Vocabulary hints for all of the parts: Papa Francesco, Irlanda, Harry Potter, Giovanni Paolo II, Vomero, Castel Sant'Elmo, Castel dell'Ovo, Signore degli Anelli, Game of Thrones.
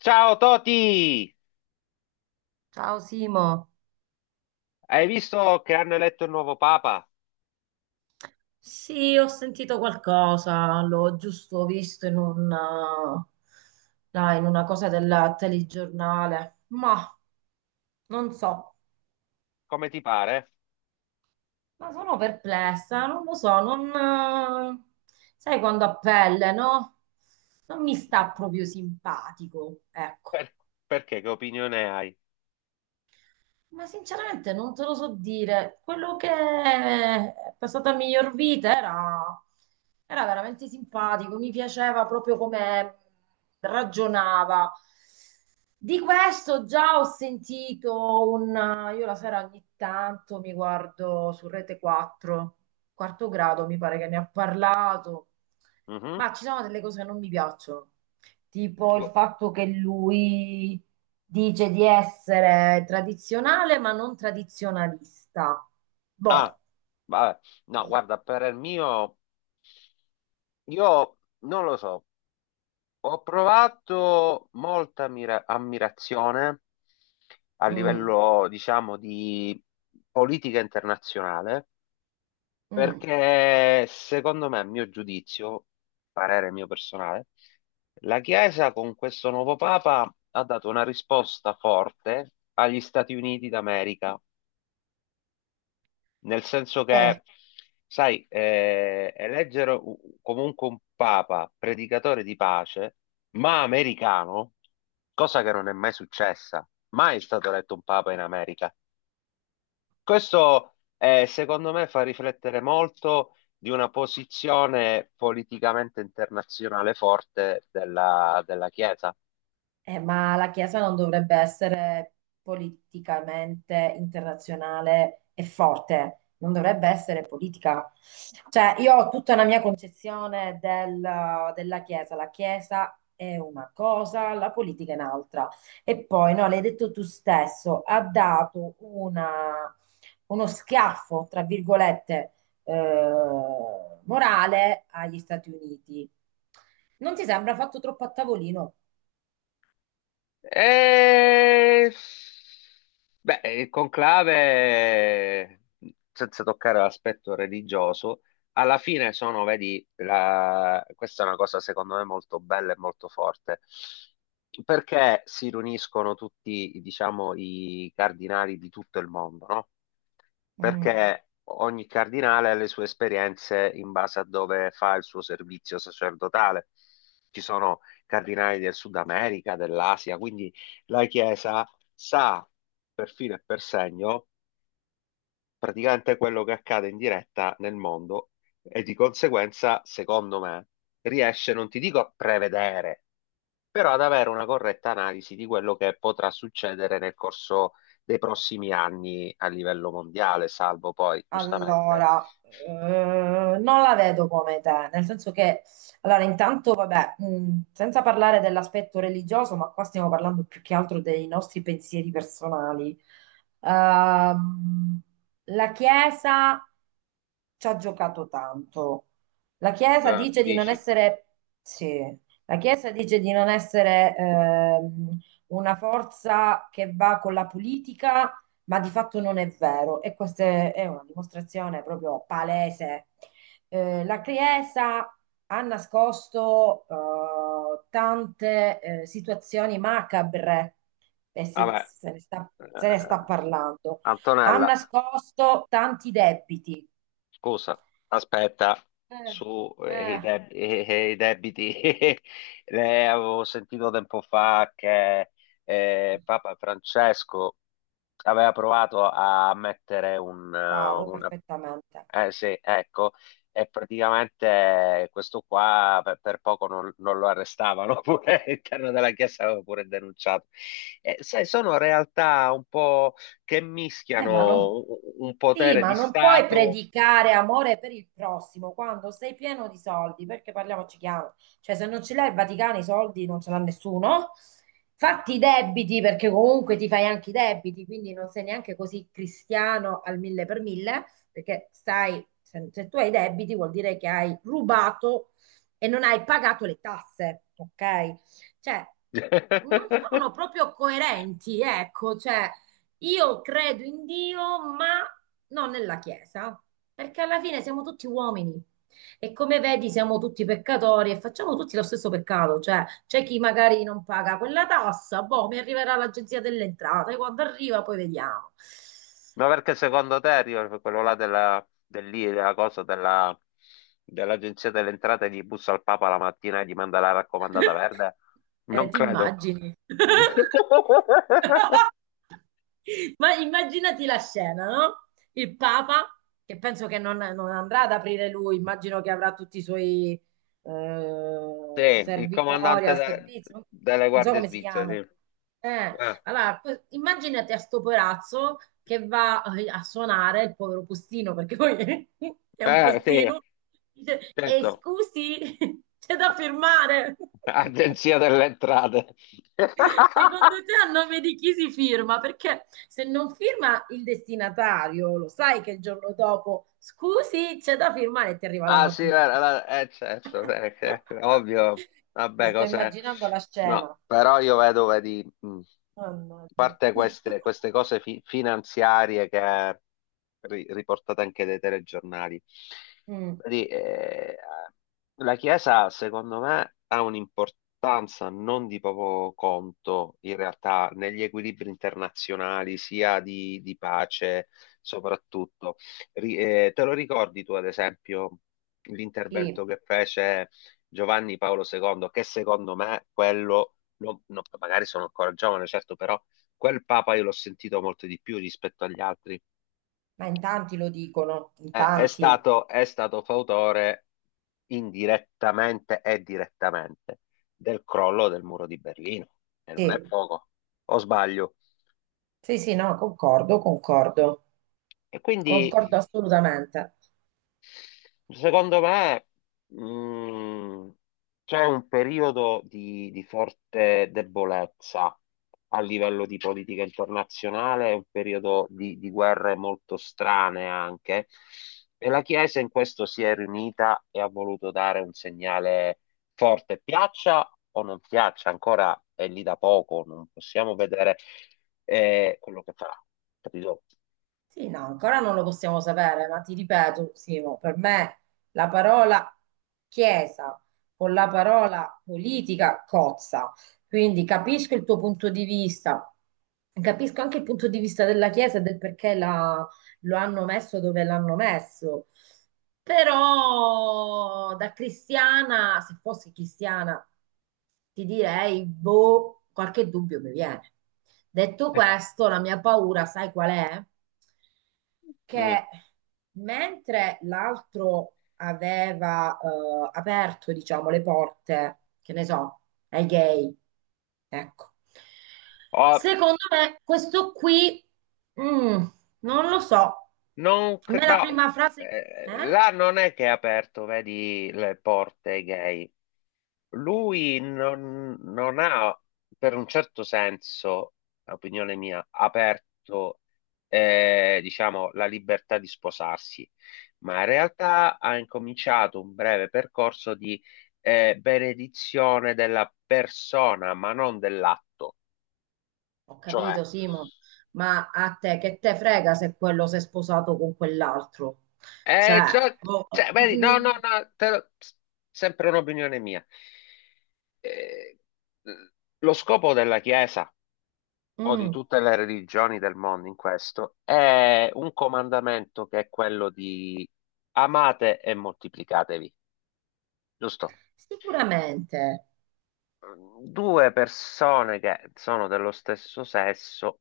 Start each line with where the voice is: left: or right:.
left: Ciao Toti!
right: Ciao Simo.
left: Hai visto che hanno eletto il nuovo Papa?
right: Sì, ho sentito qualcosa, l'ho giusto visto in un là, in una cosa del telegiornale, ma non so,
left: Come ti pare?
right: ma sono perplessa, non lo so, non, eh, sai quando a pelle, no? Non mi sta proprio simpatico, ecco.
left: Per- Perché? Che opinione hai?
right: Ma sinceramente non te lo so dire. Quello che è passata a miglior vita era, Era veramente simpatico, mi piaceva proprio come ragionava. Di questo già ho sentito un... Io la sera ogni tanto mi guardo su Rete 4, quarto grado mi pare che ne ha parlato,
left: Mhm.
right: ma ci sono delle cose che non mi piacciono, tipo il
left: Gu-
right: fatto che lui dice di essere tradizionale ma non tradizionalista.
left: Ah,
right: Boh.
left: vabbè. No, guarda, per il mio, io non lo so. Ho provato molta ammirazione a
right: mm,
left: livello, diciamo, di politica internazionale.
right: mm,
left: Perché secondo me, a mio giudizio, parere mio personale, la Chiesa con questo nuovo Papa ha dato una risposta forte agli Stati Uniti d'America, nel senso
right: eh.
left: che, sai, eleggere comunque un Papa predicatore di pace, ma americano, cosa che non è mai successa. Mai è stato eletto un Papa in America. Questo secondo me fa riflettere molto di una posizione politicamente internazionale forte della Chiesa.
right: Ma la Chiesa non dovrebbe essere politicamente internazionale e forte, non dovrebbe essere politica. Cioè, io ho tutta una mia della Chiesa. La Chiesa è una cosa, la politica è un'altra. E poi, no, l'hai detto tu stesso, ha dato uno schiaffo, tra virgolette, morale agli Stati Uniti. Non ti sembra fatto troppo a tavolino?
left: E... Beh, il conclave, senza toccare l'aspetto religioso, alla fine sono, vedi, questa è una cosa secondo me molto bella e molto forte, perché si riuniscono tutti, diciamo, i cardinali di tutto il mondo, no?
right: Mm.
left: Perché ogni cardinale ha le sue esperienze in base a dove fa il suo servizio sacerdotale. Ci sono cardinali del Sud America, dell'Asia, quindi la Chiesa sa per filo e per segno praticamente quello che accade in diretta nel mondo e, di conseguenza, secondo me, riesce, non ti dico a prevedere, però ad avere una corretta analisi di quello che potrà succedere nel corso dei prossimi anni a livello mondiale, salvo poi, giustamente,
right: Allora, non la vedo come te, nel senso che, allora, intanto, vabbè, senza parlare dell'aspetto religioso, ma qua stiamo parlando più che altro dei nostri pensieri personali. Ehm, la Chiesa ci ha giocato tanto. La Chiesa dice di non
left: dici,
right: essere, sì, la Chiesa dice di non essere una forza che va con la politica, ma di fatto non è vero e questa è una dimostrazione proprio palese. La Chiesa ha nascosto tante situazioni macabre e
left: vabbè,
right: se ne sta, se ne
left: eh,
right: sta parlando. Ha
left: Antonella.
right: nascosto tanti debiti.
left: Scusa, aspetta,
right: Eh,
left: su
right: eh,
left: i debiti, le avevo sentito tempo fa che Papa Francesco aveva provato a mettere
right: Bravo,
left: una.
right: perfettamente.
left: Eh sì, ecco, e praticamente questo qua per poco non lo arrestavano, pure all'interno della Chiesa aveva pure denunciato. E, sai, sono realtà un po' che
right: Ma non,
left: mischiano un
right: sì,
left: potere
right: ma
left: di
right: non puoi
left: Stato.
right: predicare amore per il prossimo quando sei pieno di soldi, perché parliamoci chiaro, cioè se non ce l'hai il Vaticano i soldi non ce l'ha nessuno, fatti i debiti perché comunque ti fai anche i debiti, quindi non sei neanche così cristiano al mille per mille, perché stai, se, se tu hai i debiti vuol dire che hai rubato e non hai pagato le tasse, ok? Cioè, non sono proprio coerenti, ecco, cioè io credo in Dio, ma non nella Chiesa, perché alla fine siamo tutti uomini. E come vedi, siamo tutti peccatori e facciamo tutti lo stesso peccato, cioè c'è chi magari non paga quella tassa, boh, mi arriverà l'agenzia delle entrate, quando arriva poi vediamo.
left: Ma perché secondo te arriva quello là della, dell'I- della cosa della- dell'agenzia delle entrate, gli bussa al Papa la mattina e gli manda la raccomandata verde? Non
right: Ti
left: credo.
right: immagini. Ma immaginati la scena, no? Il Papa, che penso che non, non andrà ad aprire lui, immagino che avrà tutti i suoi
left: Sì, il
right: servitori
left: comandante
right: al servizio,
left: delle
right: non so
left: guardie
right: come si chiama.
left: svizzere, sì.
right: Eh,
left: Eh,
right: allora, immaginate a sto porazzo che va a suonare il povero postino, perché poi è un
left: eh, sì,
right: postino, dice, e
left: certo.
right: scusi, c'è da firmare.
left: Agenzia delle entrate.
right: Secondo te a nome di chi si firma? Perché se non firma il destinatario, lo sai che il giorno dopo, scusi, c'è da firmare e ti arriva la
left: Ah sì,
right: notifica.
left: certo, ovvio,
right: Mi
left: vabbè,
right: sto
left: cos'è?
right: immaginando la
left: No,
right: scena.
left: però io vedo, vedi, a
right: Mannaggia.
left: parte queste cose finanziarie che riportate anche dai telegiornali,
right: Mm,
left: vedi, la Chiesa, secondo me, ha un'importanza non di poco conto, in realtà, negli equilibri internazionali, sia di pace, soprattutto. Te lo ricordi tu, ad esempio, l'intervento
right: sì.
left: che fece Giovanni Paolo II, che secondo me quello, no, magari sono ancora giovane, certo, però quel Papa io l'ho sentito molto di più rispetto agli altri.
right: Ma in tanti lo dicono, in
left: Eh, è
right: tanti.
left: stato, è stato fautore indirettamente e direttamente del crollo del muro di Berlino, e non è
right: Sì,
left: poco, o sbaglio.
right: sì, sì, no, concordo, concordo,
left: E quindi.
right: concordo assolutamente.
left: Secondo me, mh, c'è un periodo di forte debolezza a livello di politica internazionale, è un periodo di guerre molto strane anche, e la Chiesa in questo si è riunita e ha voluto dare un segnale forte, piaccia o non piaccia. Ancora è lì da poco, non possiamo vedere quello che farà, capito?
right: Sì, no, ancora non lo possiamo sapere, ma ti ripeto, Simo, per me la parola chiesa con la parola politica cozza. Quindi capisco il tuo punto di vista, capisco anche il punto di vista della chiesa e del lo hanno messo dove l'hanno messo. Però da cristiana, se fossi cristiana, ti direi, boh, qualche dubbio mi viene. Detto questo, la mia paura, sai qual è?
left: Mm.
right: Che mentre l'altro aveva aperto, diciamo, le porte, che ne so, ai gay, ecco,
left: Oh,
right: secondo me questo qui, mm, non lo so,
left: Non,
right: a
left: cre-
right: me la
left: no,
right: prima frase... Eh?
left: là non è che ha aperto, vedi, le porte ai gay. Lui non ha, per un certo senso, opinione mia, aperto, diciamo, la libertà di sposarsi, ma in realtà ha incominciato un breve percorso di, benedizione della persona, ma non dell'atto.
right: Ho
left: Cioè.
right: capito, Simo, ma a te che te frega se quello si è sposato con quell'altro? Cioè,
left: Eh, cioè,
right: oh,
left: cioè, vedi, no, no,
right: mm,
left: no, sempre un'opinione mia. Eh, lo scopo della Chiesa
right: mm,
left: o di
right: mm.
left: tutte le religioni del mondo in questo è un comandamento, che è quello di amate e moltiplicatevi, giusto?
right: Sicuramente
left: Due persone che sono dello stesso sesso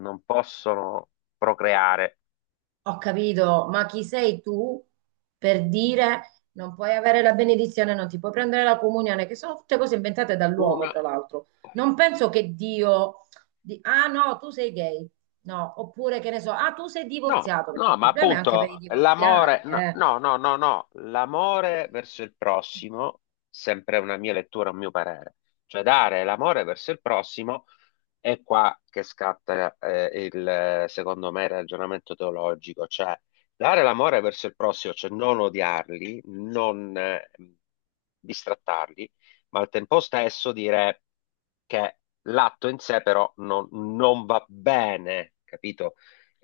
left: non possono procreare.
right: ho capito, ma chi sei tu per dire non puoi avere la benedizione, non ti puoi prendere la comunione, che sono tutte cose inventate dall'uomo,
left: Una.
right: tra l'altro. Non penso che Dio ah no, tu sei gay. No, oppure che ne so, ah, tu sei
left: No,
right: divorziato, perché
left: no,
right: il
left: ma
right: problema è anche per i
left: appunto l'amore,
right: divorziati,
left: no,
right: eh.
left: no, no, no, no, l'amore verso il prossimo, sempre una mia lettura, un mio parere, cioè dare l'amore verso il prossimo, è qua che scatta il, secondo me, il ragionamento teologico. Cioè dare l'amore verso il prossimo, cioè non odiarli, non distrattarli, ma al tempo stesso dire che l'atto in sé però non va bene, capito?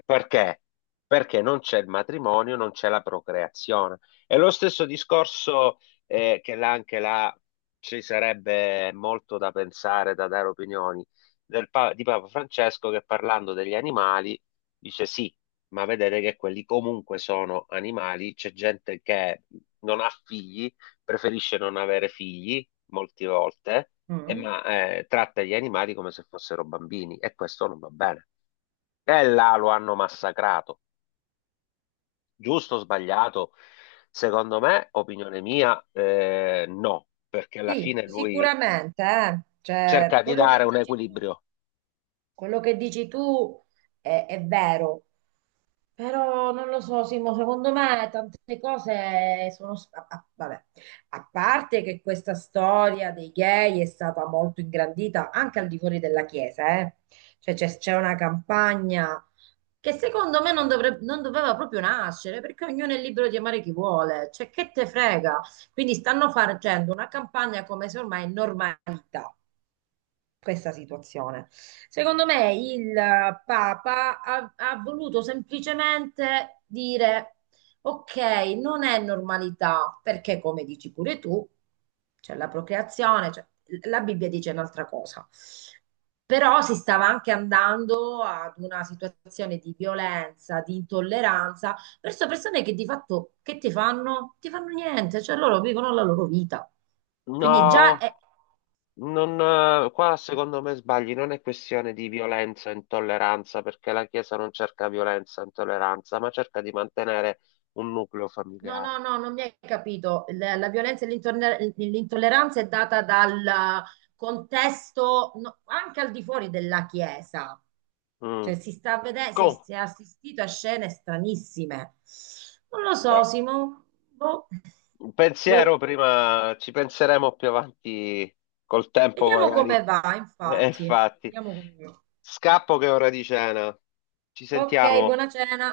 left: Perché? Perché non c'è il matrimonio, non c'è la procreazione. È lo stesso discorso che là, anche là, ci sarebbe molto da pensare, da dare opinioni di Papa Francesco, che parlando degli animali dice sì, ma vedete che quelli comunque sono animali, c'è gente che non ha figli, preferisce non avere figli molte volte, e
right: Mm.
left: ma tratta gli animali come se fossero bambini, e questo non va bene. E là lo hanno massacrato. Giusto o sbagliato? Secondo me, opinione mia, no, perché alla
right: Sì,
left: fine lui
right: sicuramente, eh.
left: cerca
right: Cioè,
left: di
right: quello che
left: dare un
right: dici tu,
left: equilibrio.
right: quello che dici tu è vero, però non lo so, Simo, secondo me tante cose sono... s- a- a- vabbè, a parte che questa storia dei gay è stata molto ingrandita anche al di fuori della Chiesa, eh. Cioè c'è una campagna che secondo me non, dovrebbe, non doveva proprio nascere, perché ognuno è libero di amare chi vuole, cioè che te frega? Quindi stanno facendo una campagna come se ormai è normalità questa situazione. Secondo me il Papa ha, ha voluto semplicemente dire, ok, non è normalità, perché come dici pure tu, c'è la procreazione, c'è- la Bibbia dice un'altra cosa. Però si stava anche andando ad una situazione di violenza, di intolleranza verso persone che di fatto che ti fanno? Ti fanno niente, cioè loro vivono la loro vita. Quindi già
left: No,
right: è.
left: Non, qua secondo me sbagli, non è questione di violenza e intolleranza, perché la Chiesa non cerca violenza e intolleranza, ma cerca di mantenere un nucleo
right: No,
left: familiare.
right: no, no, non mi hai capito. La violenza e l'intolleranza è data dal contesto, no, anche al di fuori della Chiesa.
left: Mm.
right: Cioè, si sta a vedere,
left: Come?
right: si è assistito a scene stranissime. Non lo so,
left: Da-
right: Simo. Boh.
left: Un pensiero
right: Boh.
left: prima, ci penseremo più avanti col tempo,
right: Vediamo
left: magari.
right: come va,
left: E
right: infatti.
left: infatti,
right: Vediamo come va.
left: scappo che è ora di cena. Ci
right: Ok,
left: sentiamo.
right: buona cena.